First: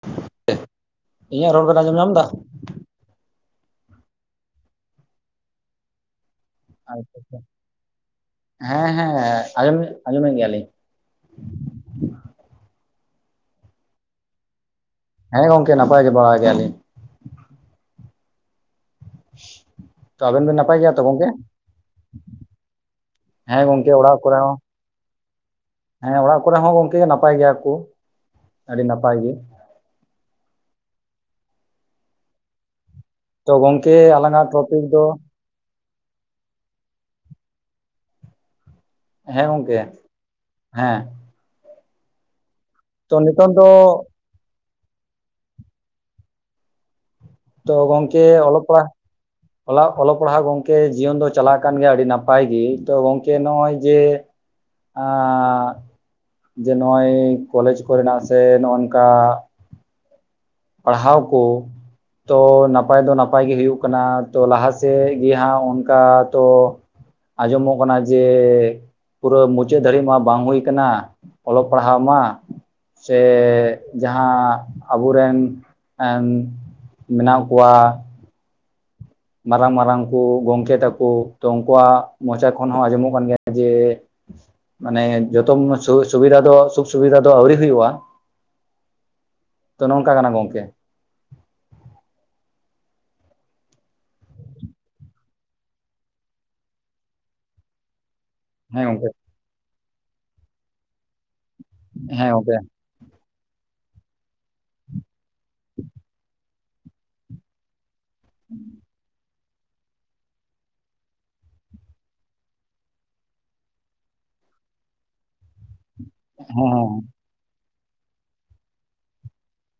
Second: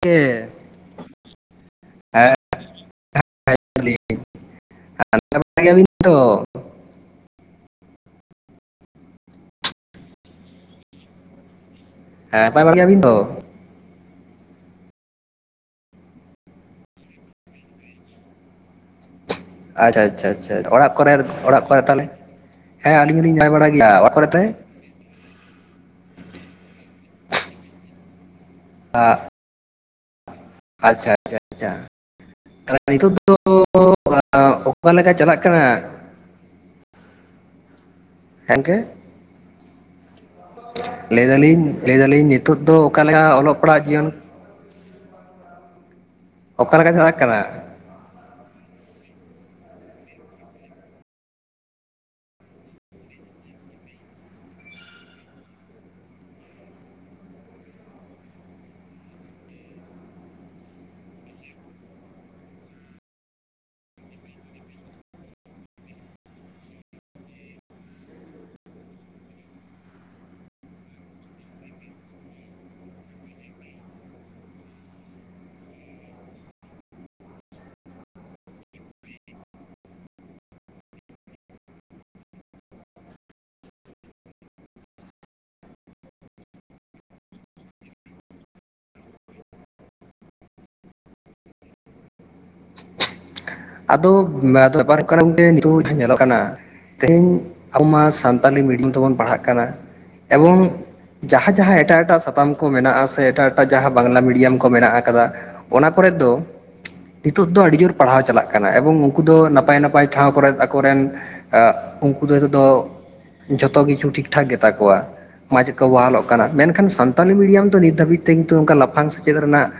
ᱛᱮᱻ ᱤᱧᱟᱹᱜ ᱨᱚᱲ ᱵᱮᱱ ᱟᱸᱡᱚᱢ ᱧᱟᱢ ᱮᱫᱟ? ᱟᱻ [unintelligible] ᱛᱚᱻ ᱟᱪᱪᱷᱟ ᱟᱪᱪᱷᱟ ᱦᱮᱸ ᱦᱮᱸ ᱟᱡᱚᱢ ᱟᱡᱚᱢᱮᱫ ᱜᱮᱭᱟᱞᱤᱧ ᱾ ᱦᱮᱸ ᱱᱟᱯᱟᱭ ᱵᱟᱲᱟ ᱜᱮᱭᱟ ᱵᱤᱱ ᱛᱚ? ᱦᱮᱸ ᱜᱚᱝᱠᱮ ᱱᱟᱯᱟᱭ ᱜᱮ ᱵᱟᱲᱟ ᱜᱮᱭᱟᱞᱤᱧ ᱾ ᱟᱪᱪᱷᱟ ᱛᱚ ᱟᱪᱪᱷᱟ ᱟᱵᱮᱱ ᱟᱪᱪᱷᱟ ᱵᱮᱱ ᱾ ᱱᱟᱯᱟᱭ ᱜᱮᱭᱟ ᱚᱲᱟᱜ ᱛᱚ ᱠᱚᱨᱮ ᱜᱚᱝᱠᱮ? ᱚᱲᱟᱜ ᱠᱚᱨᱮ ᱛᱟᱦᱚᱞᱮ? ᱦᱮᱸ ᱟᱞᱤᱧ ᱦᱚᱞᱤᱧ ᱧᱮᱞ ᱦᱮᱸ ᱵᱟᱲᱟ ᱜᱚᱝᱠᱮ ᱜᱮᱭᱟ ᱾ ᱚᱲᱟᱜ ᱠᱚᱨᱮ ᱦᱚᱸ ᱦᱮᱸ ᱚᱲᱟᱜ ᱠᱚᱨᱮ ᱦᱚᱸ ᱜᱚᱝᱠᱮ ᱱᱟᱯᱟᱭ ᱜᱮᱭᱟ ᱠᱚ ᱟᱹᱰᱤ ᱱᱟᱯᱟᱭ ᱜᱮ ᱟᱪᱪᱷᱟ ᱟᱪᱪᱷᱟ ᱟᱪᱪᱷᱟ ᱛᱟᱦᱞᱮ ᱱᱤᱛᱚᱜ ᱫᱚ ᱛᱚ ᱜᱚᱝᱠᱮ ᱟᱞᱟᱝᱟᱜ ᱴᱚᱯᱤᱠ ᱚᱠᱟ ᱫᱚ [unintelligible] ᱦᱮᱸᱜᱮᱸ ᱦᱮᱸ ᱜᱚᱝᱠᱮ ᱦᱮᱸ ᱞᱟᱹᱭᱫᱟᱞᱤᱧ ᱞᱟᱹᱭᱫᱟᱞᱤᱧ ᱱᱤᱛᱳ ᱫᱚ ᱚᱠᱟᱞᱮ ᱛᱚ ᱱᱤᱛᱚᱝ ᱚᱞᱚᱜ ᱫᱚ ᱯᱟᱲᱦᱟᱜ ᱡᱤᱭᱚᱱ ᱚᱠᱟ ᱞᱮᱠᱟ ᱪᱟᱞᱟᱜ ᱠᱟᱱᱟ ᱛᱚ ᱜᱚᱝᱠᱮ ᱚᱞᱚᱜ ᱯᱟᱲᱦᱟᱜ ᱚᱞᱚᱜ ᱚᱞᱚᱜ ᱯᱟᱲᱦᱟᱜ ᱜᱚᱝᱠᱮ ᱡᱤᱭᱚᱱ ᱫᱚ ᱪᱟᱞᱟᱜ ᱠᱟᱱ ᱜᱮᱭᱟ ᱟᱹᱰᱤ ᱱᱟᱯᱟᱭ ᱜᱮ ᱛᱚ ᱜᱚᱢᱠᱮ ᱱᱚᱜᱼᱚᱭ ᱡᱮ ᱟ.... ᱡᱮ ᱱᱚᱜᱼᱚᱭ ᱠᱚᱞᱮᱡ ᱠᱚᱨᱮᱱᱟᱜ ᱥᱮ ᱱᱚᱜᱼ ᱱᱚᱝᱠᱟ ᱯᱟᱲᱦᱟᱣ ᱠᱚ ᱛᱚ ᱱᱟᱯᱟᱭ ᱫᱚ ᱱᱟᱯᱟᱭ ᱜᱮ ᱦᱩᱭᱩᱜ ᱠᱟᱱᱟ ᱛᱚ ᱞᱟᱦᱟ ᱥᱮᱫ ᱜᱮ ᱦᱟᱸᱜ ᱚᱱᱠᱟ ᱛᱚ ᱟᱸᱡᱚᱢᱚᱜ ᱠᱟᱱᱟ ᱡᱮ ᱯᱩᱨᱟᱹ ᱢᱩᱪᱟᱹᱫ ᱫᱷᱟᱹᱨᱤᱡ ᱢᱟ ᱵᱟᱝ ᱦᱩᱭ ᱟᱠᱟᱱᱟ ᱚᱞᱚᱜ ᱯᱟᱲᱦᱟᱣ ᱢᱟ ᱥᱮ ᱡᱟᱦᱟᱸ ᱟᱵᱚᱨᱮᱱ ᱢᱮᱱᱟᱜ ᱠᱚᱣᱟ ᱢᱟᱨᱟᱝ ᱢᱟᱨᱟᱝ ᱠᱚ ᱜᱚᱢᱠᱮ ᱛᱟᱠᱚ ᱛᱚ ᱩᱱᱠᱩᱣᱟᱜ ᱢᱚᱪᱟ ᱠᱷᱚᱱ ᱦᱚᱸ ᱟᱸᱡᱚᱢᱚᱜ ᱠᱟᱱ ᱜᱮᱭᱟ ᱡᱮ ᱢᱟᱱᱮ ᱡᱚᱛᱚ ᱥᱩᱵᱤᱫᱟ ᱫᱚ ᱥᱩᱠ ᱥᱩᱵᱤᱫᱟ ᱫᱚ ᱟᱹᱣᱨᱤ ᱦᱩᱭᱩᱜᱼᱟ ᱛᱚ ᱱᱚᱝᱠᱟ ᱠᱟᱱᱟ ᱜᱚᱝᱠᱮ ᱟᱫᱚ ᱵᱮᱯᱟᱨ ᱦᱩᱭᱩᱜ ᱠᱟᱱᱟ ᱜᱚᱝᱠᱮ ᱱᱤᱛᱚᱜ ᱧᱮᱞᱚᱜ ᱠᱟᱱᱟ ᱛᱮᱦᱮᱧ ᱟᱵᱚ ᱢᱟ ᱥᱟᱱᱛᱟᱲ ᱥᱟᱱᱛᱟᱞᱤ ᱦᱮᱸ ᱢᱤᱰᱤᱭᱟᱢ ᱜᱚᱝᱠᱮ ᱛᱮᱵᱚᱱ ᱯᱟᱲᱦᱟᱜ ᱠᱟᱱᱟ ᱮᱵᱚᱝ ᱡᱟᱦᱟᱸ ᱡᱟᱦᱟᱸ ᱮᱴᱟᱜ ᱮᱴᱟᱜ ᱦᱮᱸ ᱥᱟᱛᱟᱢ ᱜᱚᱝᱠᱮ ᱠᱚ ᱦᱮᱸ ᱢᱮᱱᱟᱜᱼᱟ ᱥᱮ ᱮᱴᱟᱜ ᱮᱴᱟᱜ ᱡᱟᱦᱟᱸ ᱵᱟᱝᱞᱟ ᱢᱤᱰᱤᱭᱟᱢ ᱠᱚ ᱢᱮᱱᱟᱜ ᱟᱠᱟᱫᱟ ᱚᱱᱟ ᱠᱚᱨᱮᱫ ᱫᱚ ᱱᱤᱛᱳᱜ ᱫᱚ ᱟᱹᱰᱤ ᱡᱳᱨ ᱯᱟᱲᱦᱟᱣ ᱪᱟᱞᱟᱜ ᱠᱟᱱᱟ ᱠᱟᱱᱟ ᱮᱵᱚᱝ ᱩᱱᱠᱩ ᱫᱚ ᱱᱟᱯᱟᱭ ᱱᱟᱯᱟᱭ ᱴᱷᱟᱶ ᱠᱚᱨᱜ ᱟᱠᱚᱨᱮᱱ ᱟ ᱩᱱᱠᱩ ᱫᱚ ᱱᱤᱛᱮᱫ ᱫᱚ ᱡᱷᱚᱛᱚ ᱜᱮᱠᱩ ᱴᱷᱤᱠᱼᱴᱷᱟᱠ ᱜᱮᱛᱟ ᱠᱚᱣᱟ ᱢᱟᱪᱮᱫ ᱠᱚ ᱵᱚᱦᱟᱞᱚᱜ ᱠᱟᱱᱟ ᱦᱮᱸ ᱢᱮᱱᱠᱷᱟᱱ ᱥᱟᱱᱛᱟᱲ ᱥᱟᱱᱛᱟᱞᱤ ᱢᱤᱰᱟᱢ ᱫᱚ ᱱᱤᱛ ᱫᱷᱟᱹᱵᱤᱡ ᱛᱮ ᱠᱤᱱᱛᱩ ᱚᱱᱠᱟ ᱞᱟᱯᱷᱟᱝ ᱥᱮᱪᱮᱫ ᱨᱮᱱᱟᱜ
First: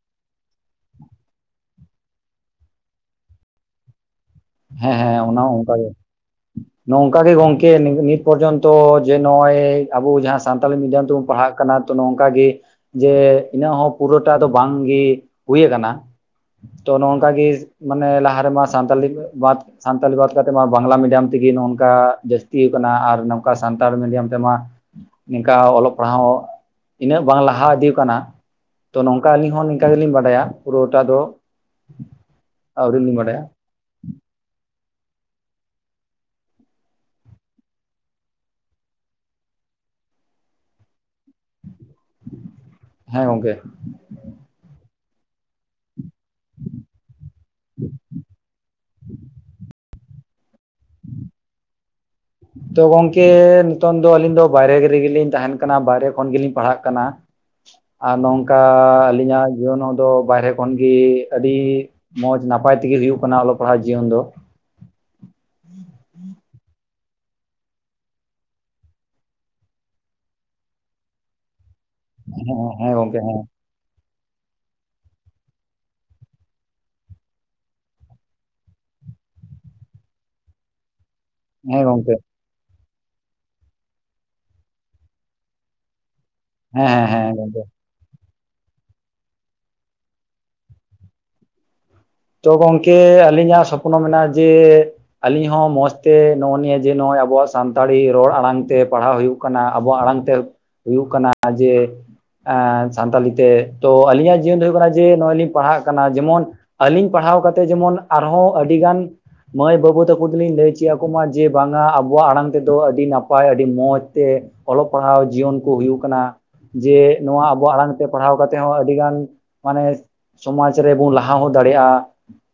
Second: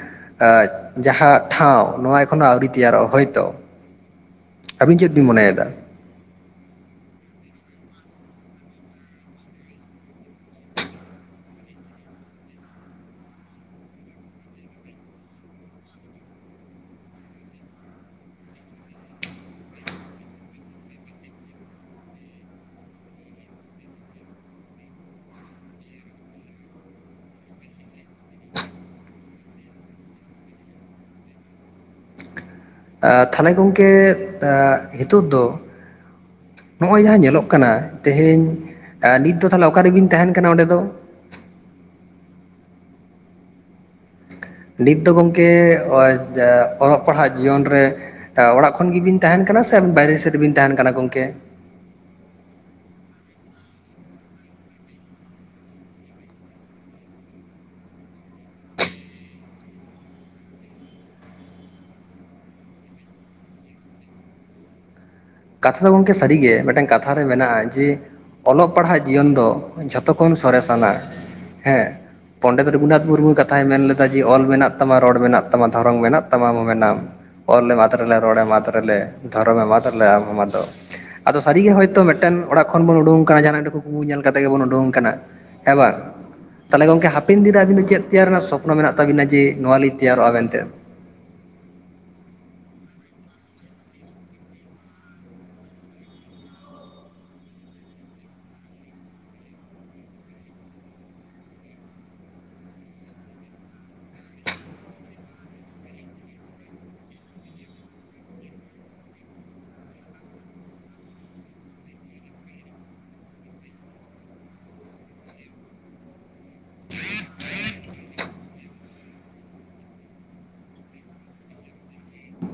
ᱡᱟᱦᱟᱸ ᱴᱷᱟᱶ ᱱᱚᱣᱟ ᱮᱠᱷᱚᱱᱚ ᱟᱹᱣᱨᱤ ᱛᱮᱭᱟᱨᱚᱜᱼᱟ ᱦᱳᱭᱛᱚ? ᱦᱮᱸ ᱟᱵᱤᱱ ᱪᱮᱫ ᱦᱮᱸ ᱵᱤᱱ ᱚᱱᱟ ᱦᱚᱸ ᱢᱚᱱᱮᱭᱮᱫᱟ ᱚᱱᱠᱟ ᱜᱮ ᱱᱚᱝᱠᱟ ᱜᱮ ᱜᱚᱝᱠᱮ ᱱᱤᱛ ᱯᱚᱨᱡᱚᱱᱛᱚ ᱡᱮ ᱱᱚᱜᱼᱚᱭ ᱟᱵᱚ ᱡᱟᱦᱟᱸ ᱥᱟᱱᱛᱟᱞᱤ ᱢᱤᱰᱤᱭᱟᱢ ᱛᱮᱵᱚᱱ ᱯᱟᱲᱦᱟᱜ ᱠᱟᱱᱟ ᱠᱟᱱᱟ ᱛᱚ ᱱᱚᱝᱠᱟᱜᱮ ᱡᱮ ᱤᱱᱟᱹᱜ ᱦᱚᱸ ᱯᱩᱨᱟᱹᱴᱟ ᱫᱚ ᱵᱟᱝᱜᱮ ᱦᱩᱭ ᱠᱟᱱᱟ ᱛᱚ ᱱᱚᱝᱠᱟᱜᱮ ᱢᱟᱱᱮ ᱞᱟᱦᱟ ᱨᱮᱢᱟ ᱥᱟᱱᱛᱟᱞᱤ ᱵᱟᱫ ᱥᱟᱱᱛᱟᱞᱤ ᱵᱟᱫ ᱠᱟᱛᱮᱫ ᱢᱟ ᱵᱟᱝᱞᱟ ᱢᱤᱰᱤᱭᱟᱢ ᱛᱮᱜᱮ ᱱᱚ ᱱᱚᱝᱠᱟ ᱡᱟᱹᱥᱛᱤ ᱦᱩᱭᱩᱜ ᱠᱟᱱᱟ ᱟᱨ ᱱᱚᱝᱠᱟ ᱥᱟᱱᱛᱟᱲ ᱢᱤᱰᱤᱭᱟᱢ ᱛᱮᱢᱟ ᱤᱱᱠᱟᱹ ᱚᱞᱚᱜ ᱯᱟᱲᱦᱟᱣ ᱤᱱᱟᱹᱜ ᱵᱟᱝ ᱞᱟᱦᱟ ᱤᱫᱤ ᱟᱠᱟᱱᱟ ᱛᱚ ᱱᱚᱝᱠᱟ ᱟᱹᱞᱤᱧ ᱦᱚᱸ ᱱᱚᱝᱠᱟ ᱜᱮᱞᱤᱧ ᱵᱟᱰᱟᱭᱟ ᱯᱩᱨᱟᱹᱴᱟ ᱫᱚ ᱟᱹᱣᱨᱤ ᱞᱤᱧ ᱵᱟᱰᱟᱭᱟ ᱛᱟᱦᱞᱮ ᱜᱚᱝᱠᱮ ᱱᱤᱛᱚᱜ ᱫᱚ ᱱᱚᱜ ᱚᱭ ᱡᱟᱦᱟᱸ ᱧᱮᱞᱚᱜ ᱠᱟᱱᱟ ᱛᱮᱦᱮᱧ ᱱᱤᱛ ᱫᱚ ᱛᱟᱦᱚᱞᱮ ᱚᱠᱟᱨᱮᱵᱤᱱ ᱛᱟᱦᱮᱱ ᱠᱟᱱᱟ ᱚᱸᱰᱮ ᱫᱚ ᱦᱮᱸ ᱜᱚᱝᱠᱮ ᱱᱤᱛ ᱫᱚ ᱜᱚᱝᱠᱮ ᱚᱞᱚᱜ ᱯᱟᱲᱦᱟᱜ ᱡᱤᱭᱚᱱ ᱨᱮ ᱚᱲᱟᱜ ᱠᱷᱚᱱ ᱜᱮᱵᱤᱱ ᱛᱟᱦᱮᱱ ᱠᱟᱱᱟ ᱥᱮᱵ ᱵᱟᱭᱨᱮ ᱥᱮᱫ ᱵᱟᱨᱦᱮ ᱥᱮ ᱨᱮᱵᱤᱱ ᱛᱟᱦᱮᱱ ᱠᱟᱱᱟ ᱜᱚᱝᱠᱮ ᱛᱚ ᱜᱚᱝᱠᱮ ᱱᱤᱛᱚᱝ ᱫᱚ ᱟᱹᱞᱤᱧ ᱫᱚ ᱵᱟᱭᱨᱮ ᱨᱮᱜᱮᱞᱤᱧ ᱛᱟᱦᱮᱱ ᱠᱟᱱᱟ ᱵᱟᱭᱨᱮ ᱠᱷᱚᱱ ᱜᱮᱞᱤᱧ ᱯᱟᱲᱦᱟᱜ ᱠᱟᱱᱟ ᱟᱨ ᱱᱚᱝᱠᱟ ᱟᱹᱞᱤᱧᱟᱜ ᱡᱤᱭᱚᱱ ᱫᱚ ᱵᱟᱭᱨᱮ ᱠᱷᱚᱱᱜᱮ ᱟᱹᱰᱤ ᱢᱚᱸᱡ ᱱᱟᱯᱟᱭ ᱛᱮᱜᱮ ᱦᱩᱭᱩᱜ ᱠᱟᱱᱟ ᱚᱞᱚᱜ ᱯᱟᱲᱦᱟᱜ ᱡᱤᱭᱚᱱ ᱫᱚ᱾ ᱠᱟᱛᱷᱟ ᱫᱚ ᱜᱚᱝᱠᱮ ᱥᱟᱹᱨᱤᱜᱮ ᱢᱤᱫᱴᱟᱝ ᱠᱟᱛᱷᱟ ᱨᱮ ᱢᱮᱱᱟᱜᱼᱟ ᱡᱮ ᱚᱞᱚᱜ ᱯᱟᱲᱦᱟᱜ ᱡᱤᱭᱚᱱ ᱫᱚ ᱡᱷᱚᱛᱚ ᱠᱷᱚᱱ ᱥᱚᱨᱮᱥᱟᱱᱟ ᱦᱮᱸ᱾ ᱦᱮᱸ ᱯᱚᱱᱰᱤᱛ ᱦᱮᱸ ᱨᱚᱜᱷᱩᱱᱟᱛᱷ ᱜᱚᱝᱠᱮ ᱢᱩᱨᱢᱩ ᱦᱮᱸ ᱠᱟᱛᱷᱟᱭ ᱢᱮᱱ ᱞᱮ ᱚᱞ ᱢᱮᱱᱟᱜ ᱛᱟᱢᱟ ᱨᱚᱲ ᱢᱮᱱᱟᱜ ᱛᱟᱢᱟ ᱫᱷᱚᱨᱚᱢ ᱢᱮᱱᱟᱜ ᱛᱟᱢᱟ ᱟᱢ ᱦᱚᱸ ᱢᱮᱱᱟᱢ ᱚᱞᱮᱢ ᱟᱫ ᱞᱮᱨᱮ ᱨᱚᱲᱮᱢ ᱟᱫ ᱞᱮᱨᱮ ᱫᱷᱚᱨᱚᱢᱮᱢ ᱟᱫ ᱨᱮᱞᱮ ᱞᱮᱨᱮ ᱟᱢ ᱦᱚᱢ ᱟᱫᱚᱜ, ᱟᱫᱚ ᱥᱟᱹᱨᱤᱜᱮ ᱦᱮᱸ ᱦᱚᱭᱛᱳ ᱜᱚᱝᱠᱮ ᱢᱤᱫᱴᱟᱝ ᱚᱲᱟᱜ ᱠᱷᱚᱱ ᱵᱚᱱ ᱩᱰᱩᱝ ᱠᱟᱱᱟ ᱡᱟᱦᱟᱱᱟᱜ ᱢᱤᱫ ᱴᱟᱝ ᱠᱩᱠᱢᱩ ᱧᱮᱞ ᱠᱟᱛᱮ ᱜᱮᱵᱚᱱ ᱩᱰᱩᱝ ᱠᱟᱱᱟ ᱦᱮᱸ ᱵᱟᱝ ᱛᱟᱦᱚᱞᱮ ᱦᱮᱸ ᱦᱮᱸ ᱜᱚᱝᱠᱮ ᱦᱮᱸ ᱦᱟᱯᱮᱱ ᱫᱤᱱ ᱨᱮ ᱟᱵᱤᱱ ᱫᱚ ᱪᱮᱫ ᱛᱮᱭᱟᱨ ᱨᱮᱱᱟᱜ ᱥᱚᱯᱱᱚ ᱢᱮᱱᱟᱜ ᱛᱟᱵᱤᱱᱟ ᱡᱮ ᱱᱚᱭᱟ ᱞᱤᱧ ᱛᱮᱭᱟᱨᱚᱜᱼᱟ ᱢᱮᱱᱛᱮ ᱛᱚ ᱜᱚᱝᱠᱮ ᱟᱹᱞᱤᱧᱟᱜ ᱥᱚᱯᱱᱚ ᱢᱮᱱᱟᱜᱼᱟ ᱡᱮ ᱟᱞᱤᱧ ᱦᱚᱸ ᱢᱚᱸᱡᱽᱛᱮ ᱱᱚᱜᱼᱚ ᱱᱤᱭᱟᱹ ᱡᱮ ᱱᱚᱜᱼᱚᱭ ᱟᱵᱚᱣᱟᱜ ᱥᱟᱱᱛᱟᱲᱤ ᱨᱚᱲ ᱟᱲᱟᱝ ᱛᱮ ᱯᱟᱲᱦᱟᱣ ᱦᱩᱭᱩᱜ ᱟᱵᱚᱣᱟᱜ ᱟᱲᱟᱝ ᱛᱮ ᱦᱩᱭᱩᱜ ᱠᱟᱱᱟ ᱡᱮ ᱥᱟᱱᱛᱟᱲᱤ ᱛᱮ ᱛᱚ ᱟᱹᱞᱤᱧᱟᱜ ᱡᱤᱭᱚᱱ ᱫᱚ ᱦᱩᱭᱩᱜ ᱠᱟᱱᱟ ᱡᱮ ᱱᱚᱜᱼᱚᱭ ᱞᱤᱧ ᱯᱟᱲᱦᱟᱜ ᱠᱟᱱᱟ ᱡᱮᱢᱚᱱ ᱟᱹᱞᱤᱧ ᱯᱟᱲᱦᱟᱣ ᱠᱟᱛᱮ ᱡᱮᱢᱚᱱ ᱟᱨᱦᱚᱸ ᱟᱹᱰᱤᱜᱟᱱ ᱢᱟᱹᱭ ᱵᱟᱹᱵᱩ ᱛᱟᱠᱚ ᱫᱚᱞᱤᱧ ᱞᱟᱹᱭ ᱪᱮᱫ ᱟᱠᱚᱢᱟ ᱡᱮ ᱵᱟᱝᱟ ᱟᱵᱚᱣᱟᱜ ᱟᱲᱟᱝ ᱛᱮᱫᱚ ᱟᱹᱰᱤ ᱱᱟᱯᱟᱭ ᱟᱹᱰᱤ ᱢᱚᱡᱽ ᱛᱮ ᱚᱞᱚᱜ ᱯᱟᱲᱦᱟᱣ ᱡᱤᱭᱚᱱ ᱠᱚ ᱦᱩᱭᱩᱜ ᱠᱟᱱᱟ᱾ ᱡᱮ ᱱᱚᱣᱟ ᱟᱵᱚ ᱟᱲᱟᱝ ᱛᱮ ᱯᱟᱲᱦᱟᱣ ᱠᱟᱛᱮ ᱦᱚᱸ ᱟᱹᱰᱤᱜᱟᱱ ᱢᱟᱱᱮ ᱥᱚᱢᱟᱡ ᱨᱮᱵᱚᱱ ᱞᱟᱦᱟ ᱦᱚᱸ ᱫᱟᱲᱮᱭᱟᱜᱼᱟ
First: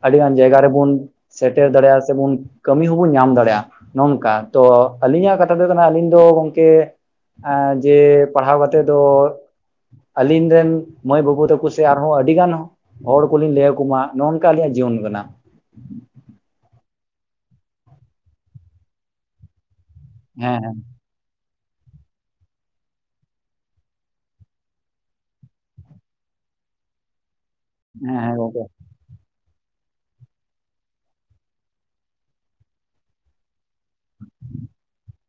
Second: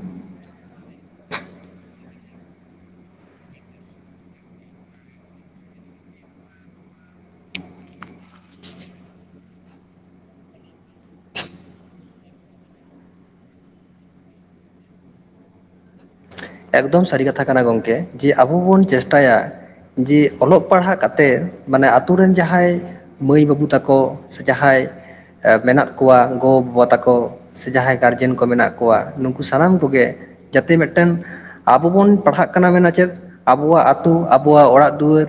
ᱟᱹᱰᱤᱜᱟᱱ ᱡᱟᱭᱜᱟ ᱨᱮᱵᱚᱱ ᱥᱮᱴᱮᱨ ᱫᱟᱲᱮᱭᱟᱜᱼᱟ ᱥᱮᱵᱚᱱ ᱠᱟᱹᱢᱤ ᱦᱚᱸᱵᱚᱱ ᱧᱟᱢ ᱫᱟᱲᱮᱭᱟᱜᱼᱟ᱾ ᱱᱚᱝᱠᱟ ᱛᱚ ᱟᱹᱞᱤᱧᱟᱜ ᱠᱟᱛᱷᱟ ᱛᱮᱫᱚ ᱱᱟᱦᱟᱜ ᱟᱹᱞᱤᱧ ᱫᱚ ᱜᱚᱝᱠᱮ᱾ ᱟ. ᱡᱮ ᱯᱟᱲᱦᱟᱣ ᱠᱟᱛᱮᱫ ᱫᱚ᱾ ᱟᱞᱤᱧ ᱨᱮᱱ ᱢᱟᱹᱭ ᱵᱟᱹᱵᱩ ᱛᱟᱠᱚ ᱥᱮ ᱟᱨᱦᱚᱸ ᱟᱹᱰᱤ ᱜᱟᱱ ᱦᱚᱲ ᱠᱚᱞᱤᱧ ᱞᱟᱹᱭ ᱠᱩ ᱢᱟ ᱱᱚᱝᱠᱟ ᱟᱞᱤᱧᱟᱜ ᱡᱤᱭᱚᱱ ᱠᱟᱱᱟ᱾ ᱮᱠᱫᱚᱢ ᱥᱟᱹᱨᱤ ᱠᱟᱛᱷᱟ ᱠᱟᱱᱟ ᱜᱚᱝᱠᱮ ᱡᱮ ᱟᱵᱚ ᱵᱚᱱ ᱪᱮᱥᱴᱟᱭᱟ ᱡᱮ ᱦᱮᱸ ᱚᱞᱚᱜ ᱯᱟᱲᱦᱟᱜ ᱠᱟᱛᱷᱟ ᱛᱮ ᱢᱟᱱᱮ ᱟᱛᱳ ᱨᱮᱱ ᱡᱟᱦᱟᱸᱭ ᱢᱟᱹᱭ ᱵᱟᱹᱵᱩ ᱛᱟᱠᱚ ᱥᱮ ᱡᱟᱦᱟᱸᱭ ᱢᱮᱱᱟᱜ ᱠᱚᱣᱟ ᱜᱚ ᱵᱟᱵᱟ ᱛᱟᱠᱚ᱾ ᱥᱮ ᱡᱟᱦᱟᱸᱭ ᱦᱮᱸ ᱦᱮᱸ ᱦᱮᱸ ᱜᱟᱨᱡᱮᱱ ᱠᱚ ᱜᱚᱝᱠᱮ ᱢᱮᱱᱟᱜ ᱠᱚᱣᱟ ᱱᱩᱠᱩ ᱥᱟᱱᱟᱢ ᱠᱚᱜᱮ ᱡᱟᱛᱮ ᱢᱤᱫᱴᱮᱱ ᱟᱵᱚ ᱵᱚᱱ ᱯᱟᱲᱦᱟᱜ ᱠᱟᱱᱟ ᱢᱮᱱᱟ ᱪᱮᱫ ᱟᱵᱚᱣᱟᱜ ᱟᱹᱛᱩ ᱟᱵᱚᱣᱟᱜ ᱚᱲᱟᱜ ᱫᱩᱣᱟᱹᱨ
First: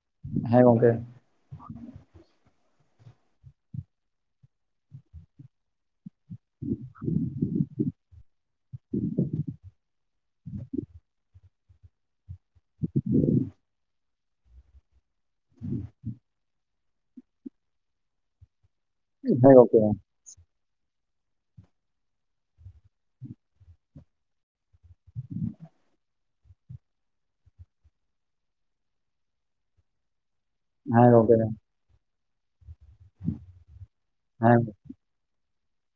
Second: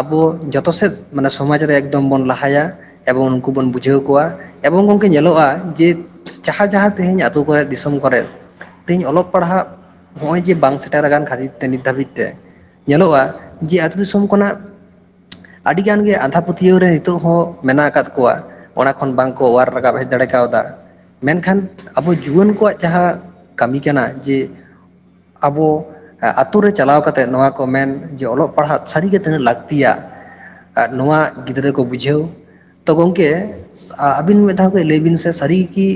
ᱟᱵᱚ ᱦᱮᱸ ᱡᱚᱛᱚ ᱜᱚᱝᱠᱮ ᱥᱮᱫ ᱢᱟᱱᱮ ᱥᱚᱢᱟᱡᱽ ᱨᱮ ᱮᱠᱫᱚᱢ ᱵᱚᱱ ᱞᱟᱦᱟᱭᱟ᱾ ᱮᱵᱚᱝ ᱩᱱᱠᱩ ᱵᱚᱱ ᱵᱩᱡᱷᱟᱹᱣ ᱠᱚᱣᱟ ᱮᱵᱚᱝ ᱜᱚᱝᱠᱮ ᱧᱮᱞᱚᱜᱼᱟ ᱡᱮ ᱡᱟᱦᱟᱸ ᱡᱟᱦᱟᱸ ᱛᱮᱤᱦᱤᱧ ᱟᱹᱛᱩ ᱠᱚᱨᱮ ᱫᱤᱥᱚᱢ ᱠᱚᱨᱮᱫ ᱛᱮᱦᱤᱧ ᱚᱞᱚᱜ ᱯᱟᱲᱦᱟᱜ ᱱᱚᱜᱼᱚᱭ ᱡᱮ ᱵᱟᱝ ᱥᱮᱴᱮᱨ ᱟᱠᱟᱱ ᱠᱷᱟᱹᱛᱤᱨ ᱛᱮ ᱱᱤᱛ ᱫᱷᱟᱹᱵᱤᱡ ᱛᱮ ᱧᱮᱞᱚᱜᱼᱟ ᱡᱮ ᱟᱛᱩ ᱫᱤᱥᱚᱢ ᱠᱷᱚᱱᱟᱜ ᱟᱹᱰᱤᱜᱟᱱ ᱜᱮ ᱟᱸᱫᱷᱟᱯᱟᱹᱛᱭᱟᱹᱣ ᱨᱮ ᱱᱤᱛᱚᱜ ᱦᱚᱸ ᱢᱮᱱᱟᱜ ᱟᱠᱟᱫ ᱠᱚᱣᱟ᱾ ᱚᱱᱟ ᱠᱷᱚᱱ ᱵᱟᱝᱠᱚ ᱦᱮᱸ ᱚᱣᱟᱨ ᱜᱚᱝᱠᱮ ᱨᱟᱠᱟᱵ ᱦᱮᱡ ᱫᱟᱲᱮ ᱠᱟᱣᱫᱟ ᱢᱮᱱᱠᱷᱟᱱ ᱟᱵᱚ ᱡᱩᱣᱟᱹᱱ ᱠᱚᱣᱟᱜ ᱡᱟᱦᱟᱸ ᱠᱟᱹᱢᱤ ᱠᱟᱱᱟ ᱡᱮ ᱟᱵᱚ ᱟᱛᱳ ᱨᱮ ᱪᱟᱞᱟᱣ ᱠᱟᱛᱮᱜ ᱱᱚᱣᱟ ᱠᱚ ᱢᱮᱱ ᱡᱮ ᱚᱞᱚᱜ ᱯᱟᱲᱦᱟᱜ ᱥᱟᱹᱨᱤᱜᱮ ᱛᱤᱱᱟᱹᱜ ᱞᱟᱹᱠᱛᱤᱭᱟ᱾ ᱟᱨ ᱦᱮᱸ ᱱᱚᱣᱟ ᱜᱚᱝᱠᱮ ᱜᱤᱫᱽᱨᱟᱹ ᱠᱚ ᱵᱩᱡᱷᱟᱹᱣ ᱛᱚ ᱜᱚᱢᱠᱮ᱾ ᱟᱹᱵᱤᱱ ᱦᱮᱸ ᱢᱤᱴᱟ ᱡᱮ ᱞᱟᱹᱭ ᱵᱤᱱ ᱥᱮ ᱥᱟᱹᱨᱤᱜᱤ ᱠᱤ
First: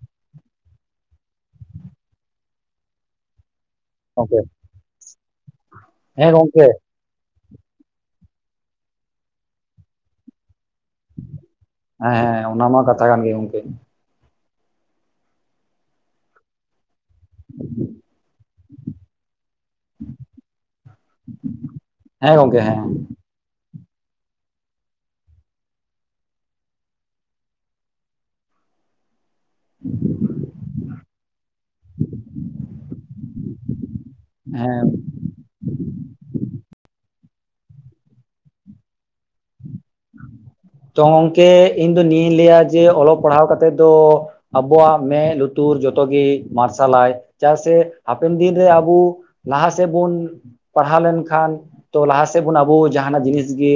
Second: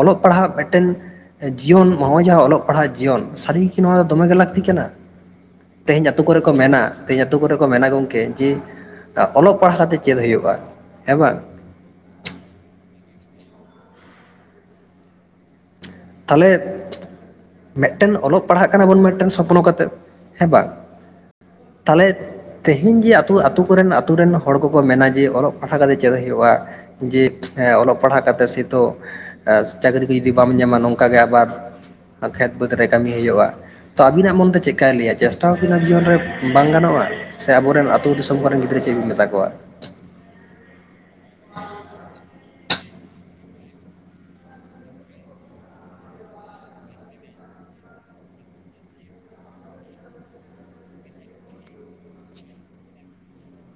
ᱚᱞᱚᱜ ᱯᱟᱲᱦᱟᱜ ᱢᱤᱫᱴᱮᱱ ᱡᱤᱭᱚᱱ ᱱᱚᱭ ᱡᱮ ᱚᱞᱚᱜ ᱯᱟᱲᱦᱟᱜ ᱡᱤᱭᱚᱱ ᱥᱟᱹᱨᱤ ᱠᱤ ᱱᱚᱶᱟ ᱫᱚᱢᱮ ᱜᱮ ᱜᱚᱝᱠᱮ ᱞᱟᱹᱠᱛᱤ ᱠᱟᱱᱟ ᱛᱮᱦᱮᱧ ᱟᱛᱳ ᱦᱮᱸ ᱠᱚᱨᱮ ᱠᱚ ᱜᱚᱝᱠᱮ ᱢᱮᱱᱟᱼᱼ ᱛᱮᱦᱮᱧ ᱟᱛᱳ ᱠᱚᱨᱮ ᱠᱚ ᱢᱮᱱᱟ ᱜᱚᱝᱠᱮ ᱡᱮ ᱚᱞᱚᱜ ᱯᱟᱲᱦᱟᱣ ᱠᱟᱛᱮ ᱪᱮᱫ ᱦᱩᱭᱩᱜᱼᱟ ᱦᱮᱸ ᱵᱟᱝ? ᱦᱮᱸ ᱦᱮᱸ ᱚᱱᱟ ᱢᱟ ᱠᱟᱛᱷᱟ ᱠᱟᱱ ᱜᱮ ᱜᱚᱝᱠᱮ᱾ ᱛᱟᱦᱚᱞᱮ᱾ ᱢᱤᱫᱴᱮᱱ ᱚᱞᱚᱜ ᱯᱟᱲᱦᱟᱜ ᱠᱟᱱᱟ ᱵᱚᱱ ᱢᱤᱫᱴᱮᱱ ᱥᱚᱯᱱᱚ ᱠᱟᱛᱮᱜ ᱦᱮᱸ ᱵᱟᱝ? ᱛᱟᱦᱚᱞᱮ ᱦᱮᱸ ᱜᱚᱝᱠᱮ ᱦᱮᱸ ᱛᱮᱦᱮᱧ ᱡᱮ ᱟᱛ ᱟᱹᱛᱩᱳ ᱟᱛᱳ ᱠᱚᱨᱮᱱ ᱟ ᱟᱹᱛᱩᱳ ᱨᱮᱱ ᱦᱚᱲ ᱠᱚᱠᱚ ᱢᱮᱱᱟ ᱡᱮ ᱚᱞᱚᱜ ᱯᱟᱲᱦᱟᱣ ᱠᱟᱛᱮᱫ ᱪᱮᱫ ᱦᱩᱭᱩᱜᱼᱟ᱾ ᱡᱮᱸ ᱚᱞᱚᱜ ᱯᱟᱲᱦᱟᱜ ᱠᱟᱛᱮᱫ ᱥᱮᱛᱚ ᱪᱟᱹᱠᱨᱤ ᱠᱚ ᱡᱩᱫᱤ ᱵᱟᱢ ᱧᱟᱢᱟ ᱱᱚᱝᱠᱟᱜᱮ ᱟᱵᱟᱨ ᱠᱷᱮᱛ ᱵᱟᱹᱫᱽ ᱨᱮ ᱠᱟᱹᱢᱤ ᱦᱩᱭᱩᱜᱼᱟ᱾ ᱛᱚ ᱟᱵᱤᱱᱟᱜ ᱢᱚᱱ ᱛᱮ ᱦᱮᱸ ᱪᱮᱫᱠᱟᱭ ᱞᱟᱹᱭᱟ ᱪᱟᱥ ᱠᱷᱟᱴᱟᱣ ᱠᱤᱱᱟᱢ ᱡᱤᱭᱚᱱ ᱨᱮ ᱵᱟᱝ ᱜᱟᱱᱚᱜᱼᱟ, ᱥᱮ ᱟᱵᱚᱨᱮᱱ ᱟᱹᱛᱳ ᱫᱤᱥᱚᱢ ᱠᱚᱨᱮᱱ ᱜᱤᱫᱽᱨᱟᱹ ᱪᱮᱫ ᱵᱤᱱ ᱢᱮᱛᱟ ᱠᱚᱣᱟ? [inaudible] ᱛᱚ ᱜᱚᱝᱠᱮ ᱤᱧ ᱫᱚ ᱱᱤᱭᱟᱹᱧ ᱞᱟᱹᱭᱟ ᱡᱮ ᱚᱞᱚᱜ ᱯᱟᱲᱦᱟᱣ ᱠᱟᱛᱮ ᱫᱚ ᱟᱵᱚᱣᱟᱜ ᱢᱮᱫ ᱞᱩᱛᱩᱨ ᱡᱚᱛᱚ ᱜᱮ ᱢᱟᱨᱥᱟᱞᱟᱭ ᱪᱮᱫᱟᱜ ᱥᱮ ᱦᱟᱯᱮᱱ ᱫᱤᱱᱨᱮ ᱟᱵᱚ ᱞᱟᱦᱟ ᱥᱮᱫ ᱵᱚᱱ ᱯᱟᱲᱦᱟᱣ ᱞᱮᱱᱠᱷᱟᱱ ᱛᱚ ᱞᱟᱦᱟ ᱥᱮᱫ ᱵᱚᱱ ᱟᱵᱚ ᱡᱟᱦᱟᱱᱟᱜ ᱡᱤᱱᱤᱥ ᱜᱮ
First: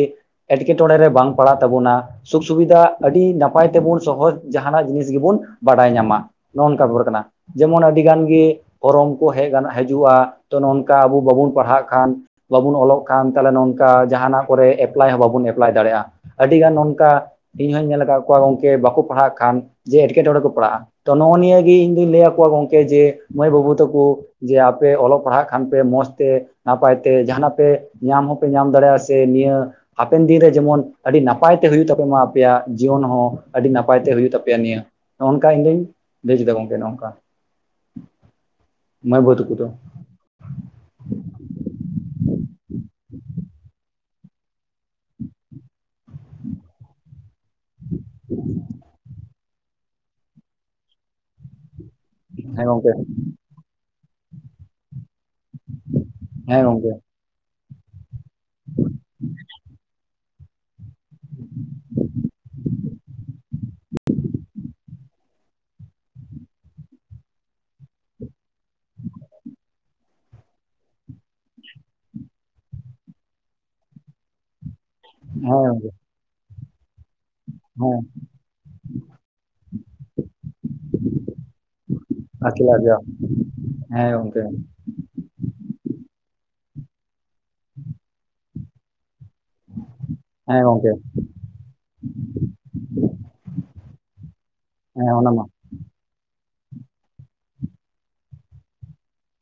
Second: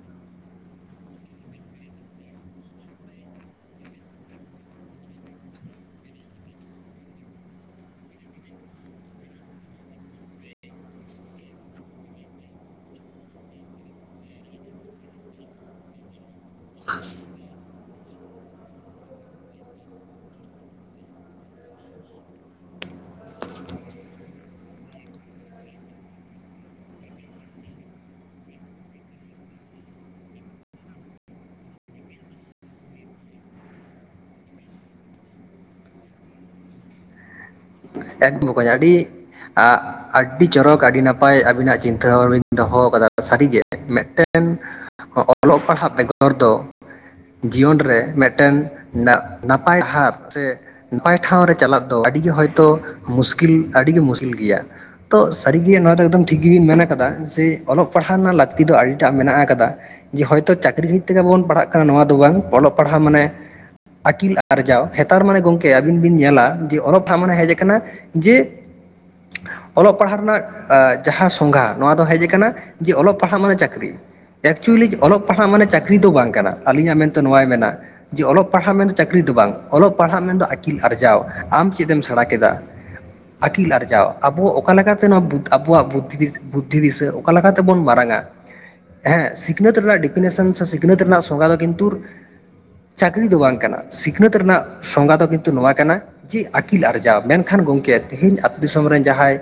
ᱮᱸᱴᱠᱮᱴᱚᱬᱮ ᱴᱚᱬᱮ [unintelligible] ᱨᱮ ᱵᱟᱝ ᱯᱟᱲᱟᱜ ᱛᱟᱵᱚᱱᱟ᱾ ᱥᱩᱠ ᱥᱩᱵᱤᱫᱷᱟ ᱟᱹᱰᱤ ᱱᱟᱯᱟᱭ ᱛᱮᱵᱚᱱ ᱥᱚᱦᱚᱡ ᱡᱟᱦᱟᱱᱟᱜ ᱡᱤᱱᱤᱥ ᱜᱮᱵᱚᱱ ᱵᱟᱰᱟᱭ ᱧᱟᱢᱟ᱾ ᱱᱚᱼ ᱱᱚᱝᱠᱟᱯᱩᱨ ᱟᱠᱟᱱᱟ᱾ ᱡᱮᱢᱚᱱ ᱟᱹᱰᱤᱜᱟᱱ ᱜᱮ ᱯᱷᱨᱚᱝ ᱠᱚ ᱦᱮᱡ ᱦᱤᱡᱩᱜᱼᱟ ᱛᱚ ᱱᱚᱝᱠᱟ ᱟᱵᱚ ᱵᱟᱵᱚᱱ ᱯᱟᱲᱦᱟᱜ ᱠᱷᱟᱱ᱾ ᱵᱟᱵᱚᱱ ᱚᱞᱚᱜ ᱠᱟᱱ ᱛᱟᱦᱚᱞᱮ ᱱᱚᱝᱠᱟ ᱡᱟᱦᱟᱱᱟᱜ ᱠᱚᱨᱮ ᱮᱯᱞᱟᱭ ᱦᱚᱸ ᱵᱟᱵᱚᱱ ᱮᱯ ᱮᱯᱞᱟᱭ ᱫᱟᱲᱮᱭᱟᱜᱼᱟ, ᱟᱹᱰᱤᱜᱟᱱ ᱱᱚᱝᱠᱟ ᱤᱧ ᱦᱚᱧ ᱧᱮᱞ ᱠᱟᱜ ᱠᱚᱣᱟ, ᱜᱚᱢᱠᱮ ᱵᱟᱠᱚ ᱯᱟᱲᱦᱟᱜ ᱠᱷᱟᱱ ᱡᱮ ᱮᱴᱠᱮᱴᱚᱬᱮ ᱠᱚ ᱯᱟᱲᱟᱜᱼᱟ᱾ ᱛᱚ ᱱᱚᱜᱼᱚ ᱱᱤᱭᱟᱹ ᱜᱮ ᱤᱧ ᱫᱩᱧ ᱞᱟᱹᱭ ᱟᱠᱚᱣᱟ ᱜᱚᱝᱠᱮ ᱡᱮ ᱢᱟᱹᱭ ᱵᱟᱹᱵᱩ ᱛᱟᱠᱚ ᱡᱮ ᱟᱯᱮ ᱚᱞᱚᱜ ᱯᱟᱲᱦᱟᱜ ᱠᱷᱟᱱ ᱯᱮ ᱢᱚᱡᱽ ᱛᱮ ᱱᱟᱯᱟᱭ ᱛᱮ ᱡᱟᱦᱟᱱᱟᱜ ᱯᱮ ᱧᱟᱢ ᱦᱚᱸᱯᱮ ᱧᱟᱢ ᱫᱟᱲᱮᱭᱟᱜᱼᱟ ᱥᱮ ᱱᱤᱭᱟᱹ ᱦᱟᱯᱮᱱ ᱫᱤᱱᱨᱮ ᱡᱮᱢᱚᱱ ᱟᱹᱰᱤ ᱱᱟᱯᱟᱭ ᱛᱮ ᱦᱩᱭᱩᱜᱭ ᱛᱟᱯᱮ ᱢᱟ ᱟᱯᱮᱭᱟᱜ ᱡᱤᱭᱚᱱ ᱦᱚᱸ ᱟᱹᱰᱤ ᱱᱟᱯᱟᱭ ᱛᱮ ᱦᱩᱭᱩᱜ ᱛᱟᱯᱮᱭᱟ ᱱᱤᱭᱟᱹ ᱱᱚᱜ ᱱᱚᱝᱠᱟ ᱤᱧᱫᱩᱧ ᱞᱟᱭᱪᱚ ᱮᱫᱟ ᱜᱚᱝᱠᱮ ᱱᱚᱜ ᱱᱚᱝᱠᱟ᱾ ᱮᱠᱫᱚᱢ ᱵᱚᱠᱚᱧ ᱟᱹᱰᱤ ᱢᱟᱹᱭ ᱵᱟᱹᱵᱩ ᱛᱟᱠᱚ ᱫᱚ ᱟᱸ ᱟᱹᱰᱤ ᱪᱚᱨᱚᱠ, ᱟᱹᱰᱤ ᱱᱟᱯᱟᱭ, ᱟᱹᱵᱤᱱᱟᱜ ᱪᱤᱱᱛᱟᱹ ᱵᱷᱟᱵᱱᱟ ᱵᱤᱱ ᱫᱚᱦᱚ ᱠᱟᱫᱟ ᱥᱟᱹᱨᱤᱜᱮ ᱢᱮᱫᱴᱮᱱ ᱚᱞᱚᱜ ᱯᱟᱲᱦᱟᱜ ᱵᱮᱜᱚᱨ ᱫᱚ ᱡᱤᱭᱚᱱ ᱨᱮ ᱢᱮᱫᱴᱮᱱ ᱱᱟᱯᱟᱭ ᱦᱟᱜ ᱥᱮ ᱱᱟᱯᱟᱭ ᱴᱷᱟᱶ ᱨᱮ ᱪᱟᱞᱟᱜ ᱫᱚ ᱟᱹᱰᱤ ᱜᱮ ᱦᱚᱭᱛ ᱦᱮᱸ ᱜᱚᱝᱠᱮ ᱢᱩᱥᱠᱤᱞ ᱟᱹᱰᱤᱜᱮ ᱢᱩᱥᱠᱤᱞ ᱜᱮᱭᱟ᱾ ᱛᱚ ᱥᱟᱹᱨᱤᱜᱮ ᱱᱚᱣᱟ ᱫᱚ ᱮᱠᱫᱚᱢ ᱴᱷᱤᱠ ᱜᱮᱵᱧ ᱦᱮᱸ ᱢᱮᱱ ᱜᱚᱝᱠᱮ ᱟᱠᱟᱫᱟ ᱡᱮ ᱚᱞᱚᱜ ᱯᱟᱲᱦᱟᱣ ᱨᱮᱱᱟᱜ ᱞᱟᱹᱠᱛᱤ ᱫᱚ ᱟᱹᱰᱤᱴᱟᱜ ᱢᱮᱱᱟᱜ ᱠᱟᱫᱟ ᱡᱮ ᱦᱚᱭᱛᱚ ᱪᱟᱹᱠᱨᱤ ᱛᱤᱱᱟᱹᱜ ᱵᱚᱱ ᱯᱟᱲᱦᱟᱜ ᱠᱟᱱᱟ ᱱᱚᱣᱟ ᱫᱚ ᱵᱟᱝ ᱚᱞᱚᱜ ᱯᱟᱲᱦᱟᱜ ᱢᱟᱱᱮ ᱟᱹᱠᱤᱞ ᱟᱨᱡᱟᱣ, ᱦᱮᱛᱟᱨ ᱢᱟᱱᱮ ᱜᱚᱝᱠᱮ ᱟᱵᱤᱱ ᱵᱤᱱ ᱧᱮᱞᱟ ᱡᱮ ᱚᱞᱜ ᱴᱟᱜ ᱢᱟᱱᱮ ᱠᱟᱱᱟ, ᱡᱮ ᱚᱞᱚᱜ ᱯᱟᱲᱦᱟᱜ ᱨᱮᱱᱟᱜ ᱡᱟᱦᱟᱸ ᱥᱚᱝᱜᱷᱟ, ᱱᱚᱣᱟ ᱫᱚ ᱦᱮᱡ ᱟᱠᱟᱱᱟ ᱡᱮ ᱚᱞᱚᱜ ᱯᱟᱲᱦᱟᱜ ᱢᱟᱱᱮ ᱪᱟᱹᱠᱨᱤ᱾ ᱮᱠᱪᱩᱭᱮᱞᱤ ᱚᱞᱚᱜ ᱯᱟᱲᱦᱟᱜ ᱦᱮᱸ ᱢᱟᱱᱮ ᱜᱚᱝᱠᱮ ᱪᱟᱹᱠᱨᱤ ᱫᱚ ᱵᱟᱝ ᱠᱟᱱᱟ ᱟᱹᱞᱤᱧᱟᱜ ᱢᱮᱱᱛᱮ ᱱᱚᱟᱭ ᱢᱮᱱᱟ᱾ ᱦᱮᱸ ᱡᱮ ᱚᱞᱚᱜ ᱯᱟᱲᱦᱟᱜ ᱢᱮᱱᱫᱚ ᱪᱟᱹᱠᱨᱤ ᱫᱚ ᱵᱟᱝ, ᱚᱞᱚᱜ ᱯᱟᱲᱦᱟᱜ ᱢᱮᱱᱫᱚ ᱟᱹᱠᱤᱞ ᱟᱨᱡᱟᱣ, ᱟᱢ ᱪᱮᱫ ᱮᱢ ᱥᱮᱬᱟ ᱠᱮ ᱠᱮᱫᱟ᱾ ᱟᱹᱠᱤᱞ ᱟᱨᱡᱟᱣ ᱟᱹᱠᱤᱞ ᱦᱮᱸ ᱟᱨᱡᱟᱣ ᱜᱚᱝᱠᱮ ᱟᱵᱚ ᱚᱠᱟ ᱚᱠᱟ ᱞᱮᱠᱟᱛᱮ ᱱᱚᱣᱟ ᱟᱵᱚᱣᱟᱜ ᱵᱩᱫᱽᱫᱷᱤ ᱫᱤᱥᱟᱹ ᱚᱠᱟ ᱞᱮᱠᱟᱛᱮ ᱵᱚᱱ ᱢᱟᱨᱟᱝᱟ᱾ ᱦᱮᱸᱥᱤᱠ ᱥᱤᱠᱷᱱᱟᱹᱛ ᱨᱮᱱᱟᱜ ᱰᱤᱯᱷᱤᱱᱮᱥᱚᱱ ᱦᱮᱸ ᱥᱮ, ᱜᱚᱝᱠᱮ ᱥᱤᱠᱷᱱᱟᱹᱛ ᱨᱮᱱᱟᱜ ᱥᱚᱝᱜᱟ ᱫᱚ ᱠᱤᱱᱛᱩ ᱪᱟᱹᱠᱨᱤ ᱫᱚ ᱵᱟᱝ ᱠᱟᱱᱟ᱾ ᱥᱤᱠᱷᱱᱟᱹᱛ ᱨᱮᱱᱟᱜ ᱦᱮᱸ ᱥᱚᱝᱜᱟ ᱫᱚ ᱚᱱᱟ ᱢᱟ ᱠᱤᱱᱛᱩ ᱱᱚᱣᱟ ᱠᱟᱱᱟ᱾ ᱡᱮ ᱟᱹᱠᱤᱞ ᱟᱨᱡᱟᱣ ᱢᱮᱱᱠᱷᱟᱱ ᱜᱚᱝᱠᱮ ᱛᱮᱦᱮᱧ ᱟᱹᱛᱩ ᱫᱤᱥᱚᱢ ᱨᱮᱱ ᱡᱟᱦᱟᱸᱭ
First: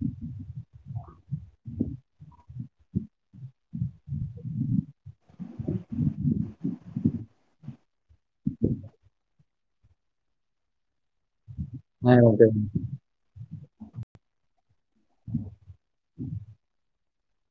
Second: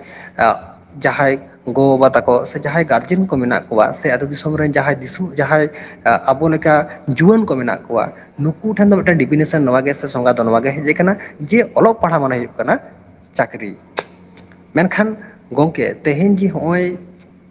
ᱡᱟᱦᱟᱸᱭ ᱜᱚ ᱵᱟᱵᱟ ᱛᱟᱠᱚ ᱥᱮ ᱡᱟᱦᱟᱸᱭ ᱜᱟᱨᱡᱮᱱ ᱠᱚ ᱢᱮᱱᱟᱜ ᱠᱚᱣᱟ᱾ ᱥᱮ ᱟᱹᱛᱩ ᱫᱤᱥᱚᱢ ᱨᱮᱱ ᱡᱟᱦᱟᱸᱭ ᱫᱤᱥᱚᱢ ᱡᱟᱦᱟᱸᱭ ᱟᱵᱚ ᱞᱮᱠᱟ ᱡᱩᱣᱟᱹᱱ ᱠᱚ ᱢᱮᱱᱟᱜ ᱠᱚᱣᱟ᱾ ᱱᱩᱠᱩ ᱴᱷᱮᱱ ᱫᱚ ᱢᱤᱫᱴᱮᱱ ᱰᱤᱯᱷᱤᱱᱮᱥᱚᱱ ᱱᱚᱣᱟ ᱜᱮ ᱥᱮ ᱥᱚᱝᱜᱟ ᱫᱚ ᱱᱚᱣᱟ ᱜᱮ ᱦᱮᱡ ᱠᱟᱱᱟ᱾ ᱡᱮ ᱚᱞᱚᱜ ᱦᱮᱸ ᱯᱟᱲᱦᱟᱜ ᱢᱟᱱᱮ ᱜᱚᱝᱠᱮ ᱦᱩᱭᱩᱜ ᱠᱟᱱᱟ ᱪᱟᱹᱠᱨᱤ᱾ ᱢᱮᱱᱠᱷᱟᱱ ᱜᱚᱝᱠᱮ ᱛᱮᱦᱮᱧ ᱡᱮ ᱦᱚᱜᱼᱚᱭ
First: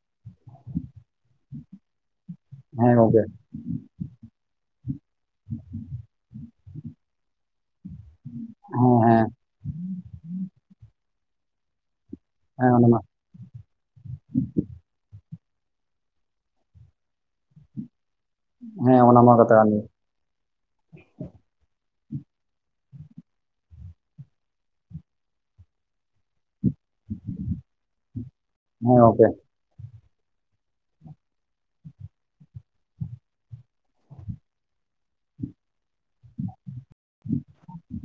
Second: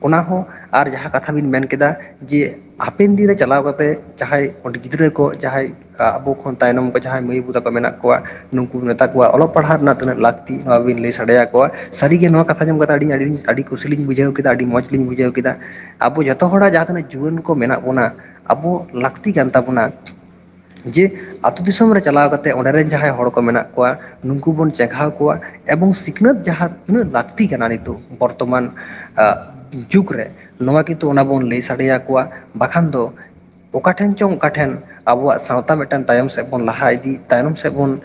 ᱚᱱᱟ ᱦᱚᱸ ᱟᱨ, ᱡᱟᱦᱟᱸ ᱠᱟᱛᱷᱟ ᱵᱮᱱ ᱢᱮᱱ ᱠᱮᱫᱟ ᱡᱮ ᱦᱮᱸ ᱦᱟᱯᱮᱱ ᱜᱚᱝᱠᱮ ᱫᱤᱱ ᱦᱮᱸ ᱨᱮ ᱪᱟᱞᱟᱣ ᱠᱟᱛᱮᱜ ᱡᱟᱦᱟᱸᱭ ᱚᱸᱰᱮ ᱜᱤᱫᱽᱨᱟᱹ ᱠᱚ, ᱡᱟᱦᱟᱸᱭ ᱟᱵᱚ ᱠᱷᱚᱱ ᱛᱟᱭᱱᱚᱢ ᱠᱚ ᱡᱟᱦᱟᱸᱭ ᱢᱟᱹᱭ ᱵᱟᱵᱩ ᱛᱟᱠᱚ ᱢᱮᱱᱟᱜ ᱠᱚᱣᱟ ᱱᱩᱠᱩ ᱢᱮᱛᱟ ᱦᱮᱸ ᱠᱚ ᱟᱠᱚᱣᱟᱜ ᱚᱞᱚᱜ ᱯᱟᱲᱦᱟᱜ ᱨᱮᱱᱟᱜ ᱛᱤᱱᱟᱹᱜ ᱞᱟᱹᱠᱛᱤ ᱱᱚᱣᱟ ᱵᱤᱱ ᱞᱟᱹᱭ ᱥᱟᱰᱮ ᱟᱠᱚᱣᱟ᱾ ᱥᱟᱹᱨᱤ ᱜᱮ ᱱᱚᱣᱟ ᱠᱟᱛᱷᱟ ᱦᱮᱸ ᱟᱡᱚᱢ ᱚᱱᱟ ᱠᱟᱛᱮᱫ ᱢᱟ ᱟᱹᱰᱤ ᱟᱹᱰᱤ ᱟᱹᱰᱤ ᱠᱩᱥᱤ ᱞᱤᱧ ᱵᱩᱡᱷᱟᱹᱣ ᱠᱮᱫᱟ, ᱟᱹᱰᱤ ᱢᱚᱡᱽ ᱞᱤᱧ ᱵᱩᱡᱷᱟᱹᱣ ᱠᱮᱫᱟ, ᱟᱵᱚ ᱡᱚᱛᱚ ᱦᱚᱲᱟᱜ ᱡᱟᱦᱟᱸ ᱛᱤᱱᱟᱜ ᱡᱩᱣᱟᱹᱱ ᱠᱚ ᱢᱮᱱᱟᱜ ᱵᱚᱱᱟ᱾ ᱟᱵᱚ ᱦᱮᱸ ᱚᱱᱟ ᱞᱟᱹᱠᱛᱤ ᱢᱟ ᱠᱟᱱ ᱠᱟᱛᱷᱟ ᱜᱮ ᱛᱟᱵᱚᱱᱟ᱾ ᱡᱮ ᱟᱛᱳ ᱫᱤᱥᱚᱢ ᱨᱮ ᱪᱟᱞᱟᱣ ᱠᱟᱛᱮ ᱚᱸᱰᱮ ᱨᱮᱱ ᱡᱟᱦᱟᱸᱭ ᱦᱚᱲ ᱠᱚ ᱢᱮᱱᱟᱜ ᱠᱚᱣᱟ ᱱᱩᱠᱩ ᱵᱚᱱ ᱪᱮᱜᱷᱟᱣ ᱠᱚᱣᱟ᱾ ᱮᱵᱚᱝ ᱥᱤᱠᱷᱱᱟᱹᱛ ᱡᱟᱦᱟᱸ ᱛᱤᱱᱟᱹᱜ ᱞᱟᱹᱠᱛᱤ ᱠᱟᱱᱟ ᱱᱤᱛᱚᱜ, ᱵᱚᱨᱛᱚᱢᱟᱱ ᱦᱮᱸ ᱜᱚᱝᱠᱮ ᱡᱩᱜᱽ ᱨᱮ ᱱᱚᱣᱟ ᱜᱮ ᱠᱤᱱᱛᱩ ᱚᱱᱟ ᱵᱚᱱ ᱞᱟᱹᱭ ᱥᱟᱰᱮᱭᱟᱠᱚᱣᱟ᱾ ᱵᱟᱠᱷᱟᱱ ᱫᱚ ᱚᱠᱟᱴᱷᱮᱱ ᱪᱚᱝ ᱚᱠᱟ ᱴᱷᱮᱱ ᱟᱵᱚᱣᱟᱜ ᱥᱟᱶᱛᱟ ᱢᱤᱫᱴᱮᱱ ᱛᱟᱭᱚᱢ ᱥᱮᱫ ᱵᱚᱱ ᱞᱟᱦᱟ ᱤᱫᱤ, ᱛᱟᱭᱚᱢ ᱥᱮᱫ ᱵᱚᱱ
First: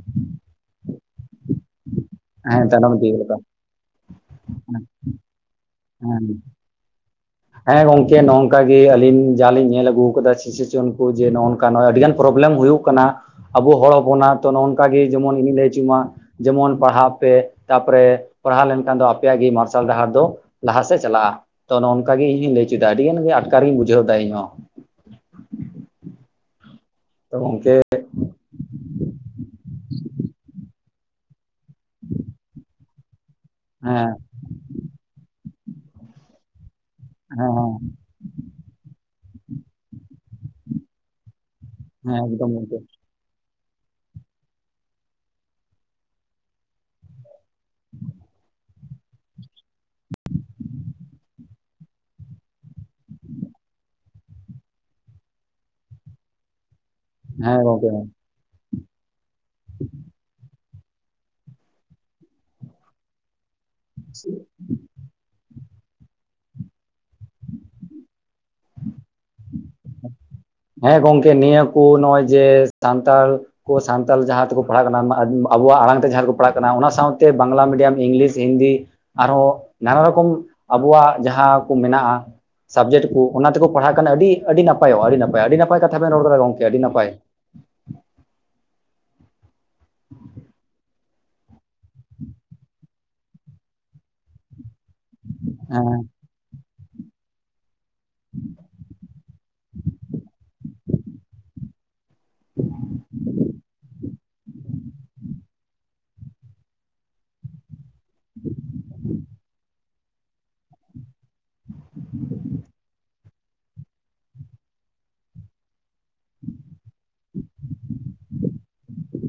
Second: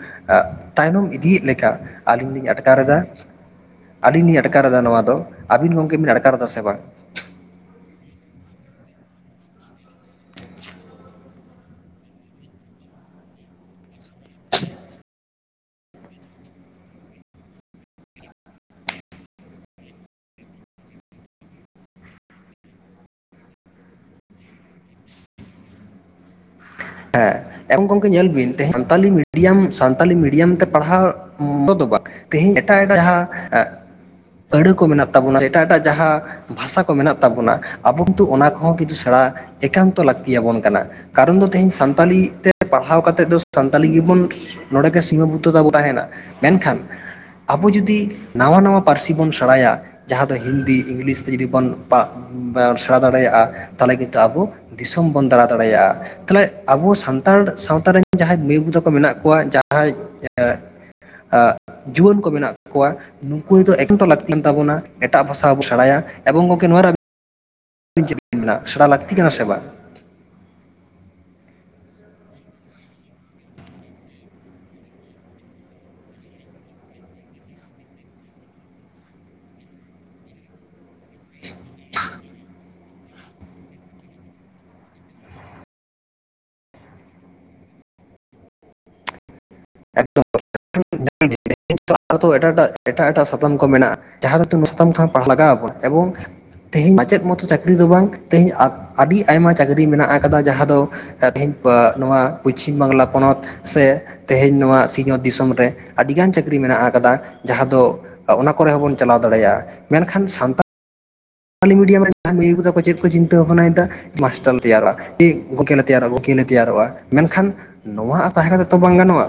ᱛᱟᱭᱱᱚᱢ ᱤᱫᱤᱭᱮᱫ ᱞᱮ ᱠᱟ ᱟᱹᱞᱤᱧ ᱞᱤᱧ ᱦᱮᱸ ᱟᱴᱠᱟᱨ ᱛᱟᱭᱱᱚᱢ ᱮᱫᱟ ᱤᱫᱤ ᱞᱮᱠᱟ ᱟᱹᱞᱤᱧ ᱞᱤᱧ ᱟᱴᱠᱟᱨ ᱮᱫᱟ ᱱᱚᱣᱟ ᱫᱚ᱾ ᱟᱵᱤᱱ ᱜᱚᱢᱠᱮ ᱵᱤᱱ ᱦᱮᱸ ᱟᱴᱠᱟᱨ ᱮᱫᱟ ᱥᱮ ᱵᱟᱝ? ᱦᱮᱸ ᱜᱚᱝᱠᱮ ᱱᱚᱜᱼ ᱱᱚᱝᱠᱟ ᱜᱮ ᱟᱹᱞᱤᱧ ᱡᱟ ᱞᱤᱧ ᱧᱮᱞ ᱟᱹᱜᱩ ᱠᱟᱫᱟ ᱥᱤᱥᱤᱨᱡᱚᱱ ᱠᱚ ᱡᱮ ᱱᱚᱜᱼᱚ ᱱᱚᱝᱠᱟ, ᱱᱚᱜᱼᱚᱭ ᱟᱹᱰᱤᱜᱟᱱ ᱯᱨᱚᱵᱞᱮᱢ ᱦᱩᱭᱩᱜ ᱠᱟᱱᱟ ᱟᱵᱚ ᱦᱚᱲ ᱦᱚᱯᱚᱱᱟᱜ ᱛᱚ ᱱᱚᱼᱚ ᱱᱚᱝᱠᱟ ᱜᱮ ᱡᱮᱢᱚᱱ ᱤᱧᱤᱧ ᱞᱟᱹᱭ ᱦᱚᱪᱚ ᱢᱟ ᱡᱮᱢᱚᱱ ᱯᱟᱲᱦᱟᱜ ᱯᱮ, ᱛᱟᱨᱯᱚᱨᱮ ᱯᱟᱲᱦᱟᱣ ᱞᱮᱱᱠᱷᱟᱱ ᱫᱚ ᱟᱯᱮᱭᱟᱜ ᱜᱮ ᱢᱟᱨᱥᱟᱞ ᱰᱟᱦᱟᱨ ᱫᱚ᱾ ᱞᱟᱦᱟ ᱥᱮᱫ ᱪᱟᱞᱟᱜᱼᱟ᱾ ᱛᱚ ᱱᱚᱝᱠᱟ ᱜᱮ ᱤᱧ ᱞᱟᱹᱭᱪᱚᱭᱮᱫᱟ ᱟᱹᱰᱤ ᱜᱟᱱ ᱜᱮ ᱟᱴᱠᱟᱨᱤᱧ ᱵᱩᱡᱷᱟᱹᱣ ᱮᱫᱟ ᱤᱧᱦᱚᱸ ᱛᱚ ᱜᱚᱝᱠᱮ ᱦᱮᱸ ᱧᱮᱞ ᱵᱤᱱ ᱥᱟᱱᱛᱟᱞᱤ ᱢᱤᱰᱤᱭᱟ ᱥᱟᱱᱛᱟᱞᱤ ᱢᱤᱰᱤᱭᱟᱢ ᱛᱮ ᱯᱟᱲᱦᱟᱣ ᱫᱚ ᱵᱟᱝ ᱛᱤᱦᱤᱧ ᱮᱴᱟᱜ ᱮᱴᱟᱜ ᱡᱟᱦᱟ ᱮᱜ ᱦᱮ ᱟᱹᱲᱟᱹ ᱠᱚ ᱢᱮᱱᱟᱜ ᱛᱟᱵᱚᱱᱟ ᱮᱴᱟᱜ ᱮᱴᱟᱜ ᱡᱟᱦᱟ ᱵᱷᱟᱥᱟ ᱠᱚ ᱢᱮᱱᱟᱜ ᱦᱮᱸ ᱛᱟᱵᱚᱱᱟ ᱦᱮᱸ ᱟᱵᱚ ᱛᱩ ᱚᱱᱟ ᱠᱚᱦᱚ ᱠᱤᱛᱩ ᱥᱮᱬᱟ ᱮᱠᱟᱱᱛᱚ ᱞᱟᱹᱠᱛᱤ ᱭᱟᱵᱚᱱ ᱠᱟᱱᱟ ᱠᱟᱨᱚᱱ ᱫᱚ ᱛᱮᱦᱮᱧ ᱦᱮᱸ ᱥᱟᱱᱛᱟᱞᱤ ᱮᱠᱫᱚᱢ ᱛᱮ ᱜᱚᱝᱠᱮ ᱯᱟᱲᱦᱟᱣ ᱠᱟᱛ ᱛᱮᱫᱚ ᱫᱚ ᱥᱟᱱᱛᱟᱞᱤ ᱜᱮᱵᱚᱱ ᱱᱚᱰᱮ ᱜᱮ ᱥᱤᱢᱟᱹ ᱵᱩᱴᱟᱹ ᱫᱚ ᱛᱟᱦᱮᱱᱟ ᱢᱮᱱᱠᱷᱟᱱ ᱟᱵᱚ ᱡᱩᱫᱤ ᱱᱟᱣᱟ ᱱᱟᱣᱟ ᱯᱟᱹᱨᱥᱤ ᱵᱚᱱ ᱥᱮᱬᱟᱭᱟ ᱡᱟᱦᱟ ᱫᱚ ᱦᱤᱱᱫᱤ ᱤᱝᱞᱤᱥ ᱛᱮ ᱡᱩᱫᱤ ᱵᱚᱱ ᱯᱟᱥ ᱥᱮᱬᱟ ᱫᱟᱲᱮᱭᱟᱜᱼᱟ ᱛᱟᱦᱚᱞᱮ ᱠᱤᱱᱛᱩ ᱟᱵᱚ ᱫᱤᱥᱚᱢ ᱵᱚᱱ ᱫᱟᱬᱟ ᱫᱟᱲᱮᱭᱟᱜᱼᱟ ᱛᱟᱦᱚᱞᱮ ᱟᱵᱚ ᱥᱟᱱᱛᱟᱲ ᱦᱮᱸ ᱜᱚᱝᱠᱮ ᱥᱟᱶᱛᱟ ᱨᱮᱱ ᱦᱮᱸ ᱡᱟᱦᱟᱸᱭ ᱢᱟᱹᱭ ᱵᱟᱵᱩ ᱛᱟᱠᱚ ᱢᱮᱱᱟᱜ ᱠᱚᱣᱟ ᱡᱟᱦᱟᱸᱭ ᱡᱩᱣᱟᱹᱱ ᱠᱚ ᱢᱮᱱᱟᱜ ᱠᱚᱣᱟ ᱱᱩᱠᱩ ᱫᱚ ᱮᱠᱛᱚ ᱞᱟᱹᱠᱛᱤ ᱠᱟᱱ ᱛᱟᱵᱚᱱᱟ ᱮᱴᱟᱜ ᱵᱷᱟᱥᱟ ᱦᱚᱸᱵᱚ ᱥᱮᱬᱟᱭᱟ ᱮᱵᱚᱝ ᱜᱚᱝᱠᱮ ᱱᱚᱣᱟᱣᱮ ᱥᱮᱬᱟ ᱞᱟᱹᱠᱛᱤ ᱠᱟᱱᱟ ᱥᱮ ᱵᱟᱝ ᱦᱮ ᱜᱚᱝᱠᱮ ᱱᱤᱭᱟᱹ ᱠᱚ ᱱᱚᱜᱼᱚᱭ ᱡᱮ ᱥᱟᱱᱛᱟᱞ ᱠᱚ ᱥᱟᱱᱛᱟᱞ ᱡᱟᱦᱟ ᱛᱮᱠᱚ ᱯᱟᱲᱦᱟᱜ ᱠᱟᱱᱟ ᱟᱵᱚᱣᱟᱜ ᱟᱲᱟᱝ ᱛᱮ ᱡᱟᱦᱟ ᱨᱮᱠᱚ ᱯᱟᱲᱦᱟᱜ ᱠᱟᱱᱟ ᱚᱱᱟ ᱥᱟᱶᱛᱮ ᱵᱟᱝᱞᱟ ᱢᱤᱰᱤᱭᱟᱢ ᱤᱝᱞᱤᱥ ᱦᱤᱱᱫᱤ ᱟᱨᱚ ᱱᱟᱱᱟ ᱨᱚᱠᱚᱢ ᱟᱵᱚᱣᱟᱜ ᱡᱟᱦᱟ ᱠᱚ ᱢᱮᱱᱟᱜᱼᱟ ᱥᱟᱵᱡᱮᱠᱴ ᱠᱚ ᱚᱱᱟ ᱛᱮᱠᱚ ᱯᱟᱲᱦᱟᱜ ᱠᱟᱱᱟ ᱟᱹᱰᱤ ᱟᱹᱰᱤ ᱱᱟᱯᱟᱭᱚᱜᱼᱟ ᱟᱹᱰᱤ ᱱᱟᱯᱟᱭ ᱟᱹᱰᱤ ᱱᱟᱯᱟᱭ ᱠᱟᱛᱷᱟ ᱵᱮᱱ ᱨᱚᱲ ᱠᱟᱫᱟ ᱜᱚᱝᱠᱮ ᱟᱹᱰᱤ ᱱᱟᱯᱟᱭ [unintelligible] [unintelligible] ᱟᱨ ᱛᱚ ᱮᱴᱟᱜ ᱮᱴᱟᱜ ᱮᱴᱟᱜ ᱮᱴᱟᱜ ᱥᱟᱛᱟᱢ ᱠᱚ ᱢᱮᱱᱟᱜᱼᱟ ᱡᱟᱦᱟ ᱚᱱᱟ ᱥᱟᱛᱟᱢ ᱛᱮᱦᱳᱢ ᱯᱟᱲ ᱞᱟᱜᱟᱣᱵᱚᱱ ᱦᱮᱸ ᱮᱵᱚᱝ ᱛᱮᱦᱮᱧ ᱢᱟᱪᱮᱫ ᱢᱚᱛᱚ ᱪᱟᱹᱠᱨᱤ ᱫᱚ ᱵᱟᱝ ᱛᱮᱦᱮᱧ ᱟᱹᱰᱤ ᱟᱭᱢᱟ ᱪᱟᱹᱠᱨᱤ ᱢᱮᱱᱟᱜ ᱟᱠᱟᱫᱟ ᱡᱟᱦᱟ ᱫᱚ ᱛᱮᱦᱮᱧ ᱮ ᱱᱚᱣᱟ ᱯᱚᱪᱷᱤᱢ ᱵᱟᱝᱞᱟ ᱯᱚᱱᱚᱛ ᱥᱮ ᱛᱮᱦᱮᱧ ᱱᱚᱣᱟ ᱥᱤᱧᱚᱛ ᱫᱤᱥᱚᱢ ᱨᱮ ᱟᱹᱰᱤᱜᱟᱱ ᱪᱟᱹᱠᱨᱤ ᱢᱮᱱᱟᱜ ᱟᱠᱟᱫᱟ ᱡᱟᱦᱟ ᱫᱚ ᱚᱱᱟ ᱠᱚᱨᱮ ᱦᱚᱸᱵᱚᱱ ᱪᱟᱞᱟᱣ ᱫᱟᱲᱮᱭᱟᱜᱼᱟ ᱢᱮᱱᱠᱷᱟᱱ ᱥᱟᱱᱛᱟᱲ ᱞᱤᱢᱤᱰᱭᱟᱢ ᱨᱮ ᱡᱟᱦᱟᱸᱭ ᱢᱟᱹᱭ ᱵᱟᱵᱩ ᱛᱟᱠᱚ ᱪᱤᱫ ᱠᱳ ᱪᱤᱱᱛᱟᱹ ᱵᱷᱟᱵᱱᱟᱭᱫᱟ ᱠᱮᱞᱟᱥ ᱴᱟᱱ ᱛᱮᱭᱟᱨᱚᱜᱼᱟ ᱠᱤ ᱜᱚᱠᱮ ᱞᱮ ᱛᱮᱭᱟᱨᱚᱜᱼᱟ ᱜᱚᱠᱮ ᱞᱮ ᱛᱮᱭᱟᱨᱚᱜᱼᱟ ᱢᱮᱱᱠᱷᱟᱱ ᱱᱚᱣᱟᱜ ᱟᱥ ᱛᱟᱦᱮ ᱠᱟᱛᱮ ᱛᱚ ᱵᱟᱝ ᱜᱟᱱᱚᱜᱼᱟ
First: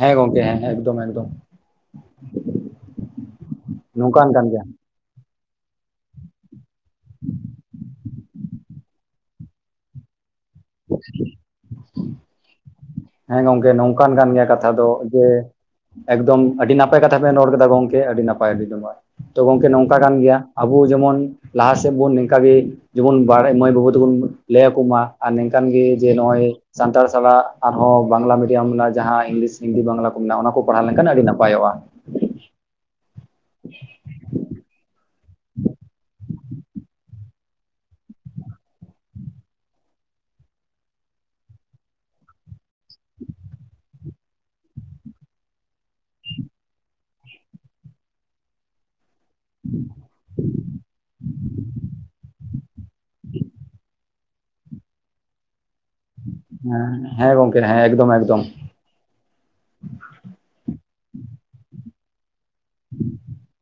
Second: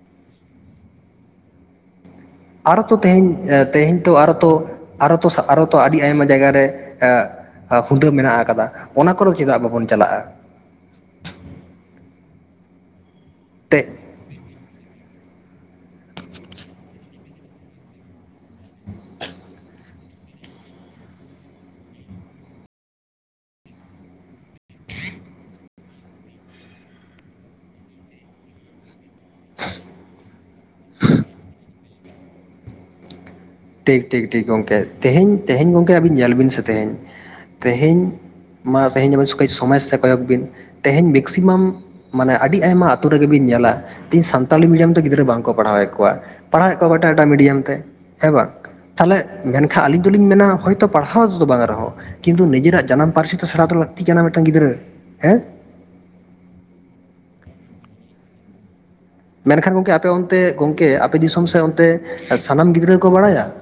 ᱦᱮ ᱜᱚᱝᱠᱮ ᱦᱮ ᱮᱠᱫᱚᱢ ᱮᱠᱫᱚᱢ ᱟᱨᱚ ᱛᱚ ᱛᱮᱦᱮᱧ ᱮ ᱛᱮᱦᱮᱧ ᱱᱚᱝᱠᱟᱱ ᱟᱨᱚ ᱠᱟᱱ ᱜᱮᱭᱟ ᱛᱚ ᱟᱨᱚ ᱛᱚ ᱟᱹᱰᱤ ᱟᱭᱢᱟ ᱡᱟᱭᱜᱟᱨᱮ ᱮᱜ ᱮ ᱯᱷᱩᱫᱟᱢ ᱢᱮᱱᱟᱜ ᱟᱠᱟᱫᱟ ᱚᱱᱟ ᱠᱚᱨ ᱫᱚ ᱪᱮᱫᱟᱜ ᱵᱟᱵᱚᱱ ᱪᱟᱞᱟᱜᱼᱟ ᱦᱮ ᱜᱚᱝᱠᱮ ᱛᱮ ᱱᱚᱝᱠᱟᱱ ᱠᱟᱱ ᱜᱮᱭᱟ ᱠᱟᱛ ᱫᱚ ᱡᱮ ᱮᱠᱫᱚᱢ ᱟᱹᱰᱤ ᱱᱟᱯᱟᱭ ᱠᱟᱛᱷᱟ ᱵᱮᱱ ᱨᱚᱲ ᱠᱮᱫᱟ ᱜᱚᱝᱠᱮ ᱟᱹᱰᱤ ᱱᱟᱯᱟᱭ ᱟᱹᱰᱤ ᱱᱟᱯᱟᱦ ᱛᱚ ᱜᱚᱝᱠᱮ ᱱᱚᱝᱠᱟ ᱠᱟᱱ ᱜᱮᱭᱟ ᱟᱵᱚ ᱡᱮᱢᱚᱱ ᱞᱟᱦᱟ ᱥᱮᱫ ᱵᱚᱱ ᱱᱤᱝᱠᱟᱜ ᱜᱮ ᱡᱮᱢᱚᱱ ᱵᱟᱲᱟᱭ ᱢᱟᱹᱭ ᱵᱟᱹᱵᱩ ᱛᱮᱠᱚ ᱞᱟᱹᱭ ᱟᱠᱚ ᱢᱟ ᱟᱨ ᱱᱤᱝᱠᱟᱱ ᱜᱮ ᱡᱮ ᱱᱚᱜᱼᱚᱭ ᱥᱟᱱᱛᱟᱲ ᱥᱟᱞᱟᱜ ᱟᱨᱦᱚᱸ ᱵᱟᱝᱞᱟ ᱢᱤᱰᱤᱭᱟᱢ ᱨᱮᱱᱟᱜ ᱡᱟᱦᱟᱸ ᱤᱝᱞᱤᱥ ᱦᱤᱱᱫᱤ ᱵᱟᱝᱞᱟ ᱠᱚ ᱢᱮᱱᱟᱜᱼᱟ ᱚᱱᱟ ᱠ ᱠᱚᱨᱟᱣ ᱞᱮᱱᱠᱷᱟᱱ ᱟᱹᱰᱤ ᱱᱟᱯᱟᱭᱚᱜᱼᱟ ᱴᱷᱤᱠ ᱴᱷᱤᱠ ᱴᱷᱤᱠ ᱜᱚᱝᱠᱮ ᱛᱮᱦᱮᱧ ᱛᱮᱦᱮᱧ ᱜᱚᱝᱠᱮ ᱟᱵᱮᱱ ᱧᱮᱞ ᱵᱮᱥ ᱜᱚᱢᱠᱮ ᱟᱹᱵᱤᱱ ᱧᱮᱞ ᱵᱤᱱ ᱥᱮ ᱛᱮᱦᱮᱧ ᱛᱮᱦᱮᱧ ᱢᱟ ᱛᱮᱦᱮᱧ ᱟᱵᱤᱱ ᱛᱮᱦᱮ ᱥᱚᱢᱚᱥ ᱥᱟ ᱠᱚᱭᱚᱠ ᱵᱤᱱ ᱛᱮᱦᱮᱧ ᱢᱮᱠᱥᱤᱢᱟᱢ ᱢᱟᱱᱮ ᱟᱹᱰᱤ ᱟᱭᱢᱟ ᱟᱹᱛᱩ ᱨᱮᱜᱮᱵᱤᱱ ᱧᱮᱞᱟ ᱛᱮᱦᱤᱧ ᱥᱟᱱᱛᱟᱞᱤ ᱢᱤᱰᱤᱭᱟᱢ ᱛᱮ ᱜᱤᱫᱽᱨᱟᱹ ᱵᱟᱝᱠᱚ ᱯᱟᱲᱦᱟᱣᱮᱫ ᱠᱚᱣᱟ ᱯᱟᱲᱦᱟᱣᱮᱫ ᱠᱚᱣᱟ ᱠᱳ ᱮᱴᱟᱜ ᱮᱴᱟᱜ ᱢᱤᱰᱤᱭᱟᱢ ᱛᱮ ᱦᱮᱸ ᱵᱟᱝ ᱛᱟᱦᱚᱞᱮ ᱢᱮᱱᱠᱷᱟᱱ ᱟᱞᱤᱧ ᱫᱚ ᱞᱤᱧ ᱢᱮᱱᱟ ᱦᱚᱳᱭᱛᱚ ᱯᱟᱲᱦᱟᱣ ᱫᱚ ᱵᱟᱝ ᱨᱮᱦᱚ ᱠᱤᱱᱛᱩ ᱱᱤᱡᱮᱨᱟᱜ ᱡᱟᱱᱟᱢ ᱯᱟᱹᱨᱥᱤ ᱫᱚ ᱥᱮᱬᱟ ᱫᱚ ᱞᱟᱹᱠᱛᱤᱜ ᱠᱟᱱᱟ ᱢᱤᱫᱴᱟᱝ ᱜᱤᱫᱽᱨᱟᱹ ᱦᱮ ᱦᱮᱸ ᱦᱮᱸ, ᱜᱚᱝᱠᱮ ᱦᱮᱸ ᱮᱠᱫᱚᱢ ᱮᱠᱫᱚᱢ ᱢᱮᱱᱠᱷᱟᱱ ᱜᱚᱢᱠᱮ ᱟᱯᱮ ᱚᱱᱛᱮ ᱜᱚᱢᱠᱮ, ᱟᱯᱮ ᱫᱤᱥᱚᱢ ᱥᱮ ᱚᱱᱛᱮ ᱥᱟᱱᱟᱢ ᱜᱤᱫᱽᱨᱟᱹ ᱠᱚ ᱵᱟᱲᱟᱭᱟ ᱾ [inaudible]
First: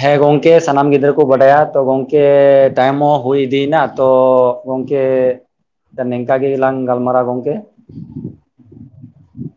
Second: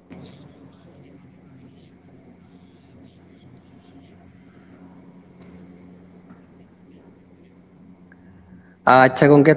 ᱦᱮᱸ ᱜᱚᱢᱠᱮ ᱥᱟᱱᱟᱢ ᱜᱤᱫᱽᱨᱟᱹ ᱠᱚ ᱵᱟᱰᱟᱭᱟ ᱛᱚ ᱜᱚᱢᱠᱮ ᱴᱟᱭᱤᱢ ᱦᱚᱸ ᱦᱩᱭ ᱤᱫᱤᱭᱮᱱᱟ ᱛᱚ ᱜᱚᱝᱠᱮ ᱱᱤᱝᱠᱟ ᱜᱮᱞᱟᱝ ᱜᱟᱞ ᱢᱟᱨᱟᱣᱟ ᱜᱚᱝᱠᱮ ᱟᱪᱪᱷᱟ ᱜᱚᱢᱠᱮ ᱛᱟ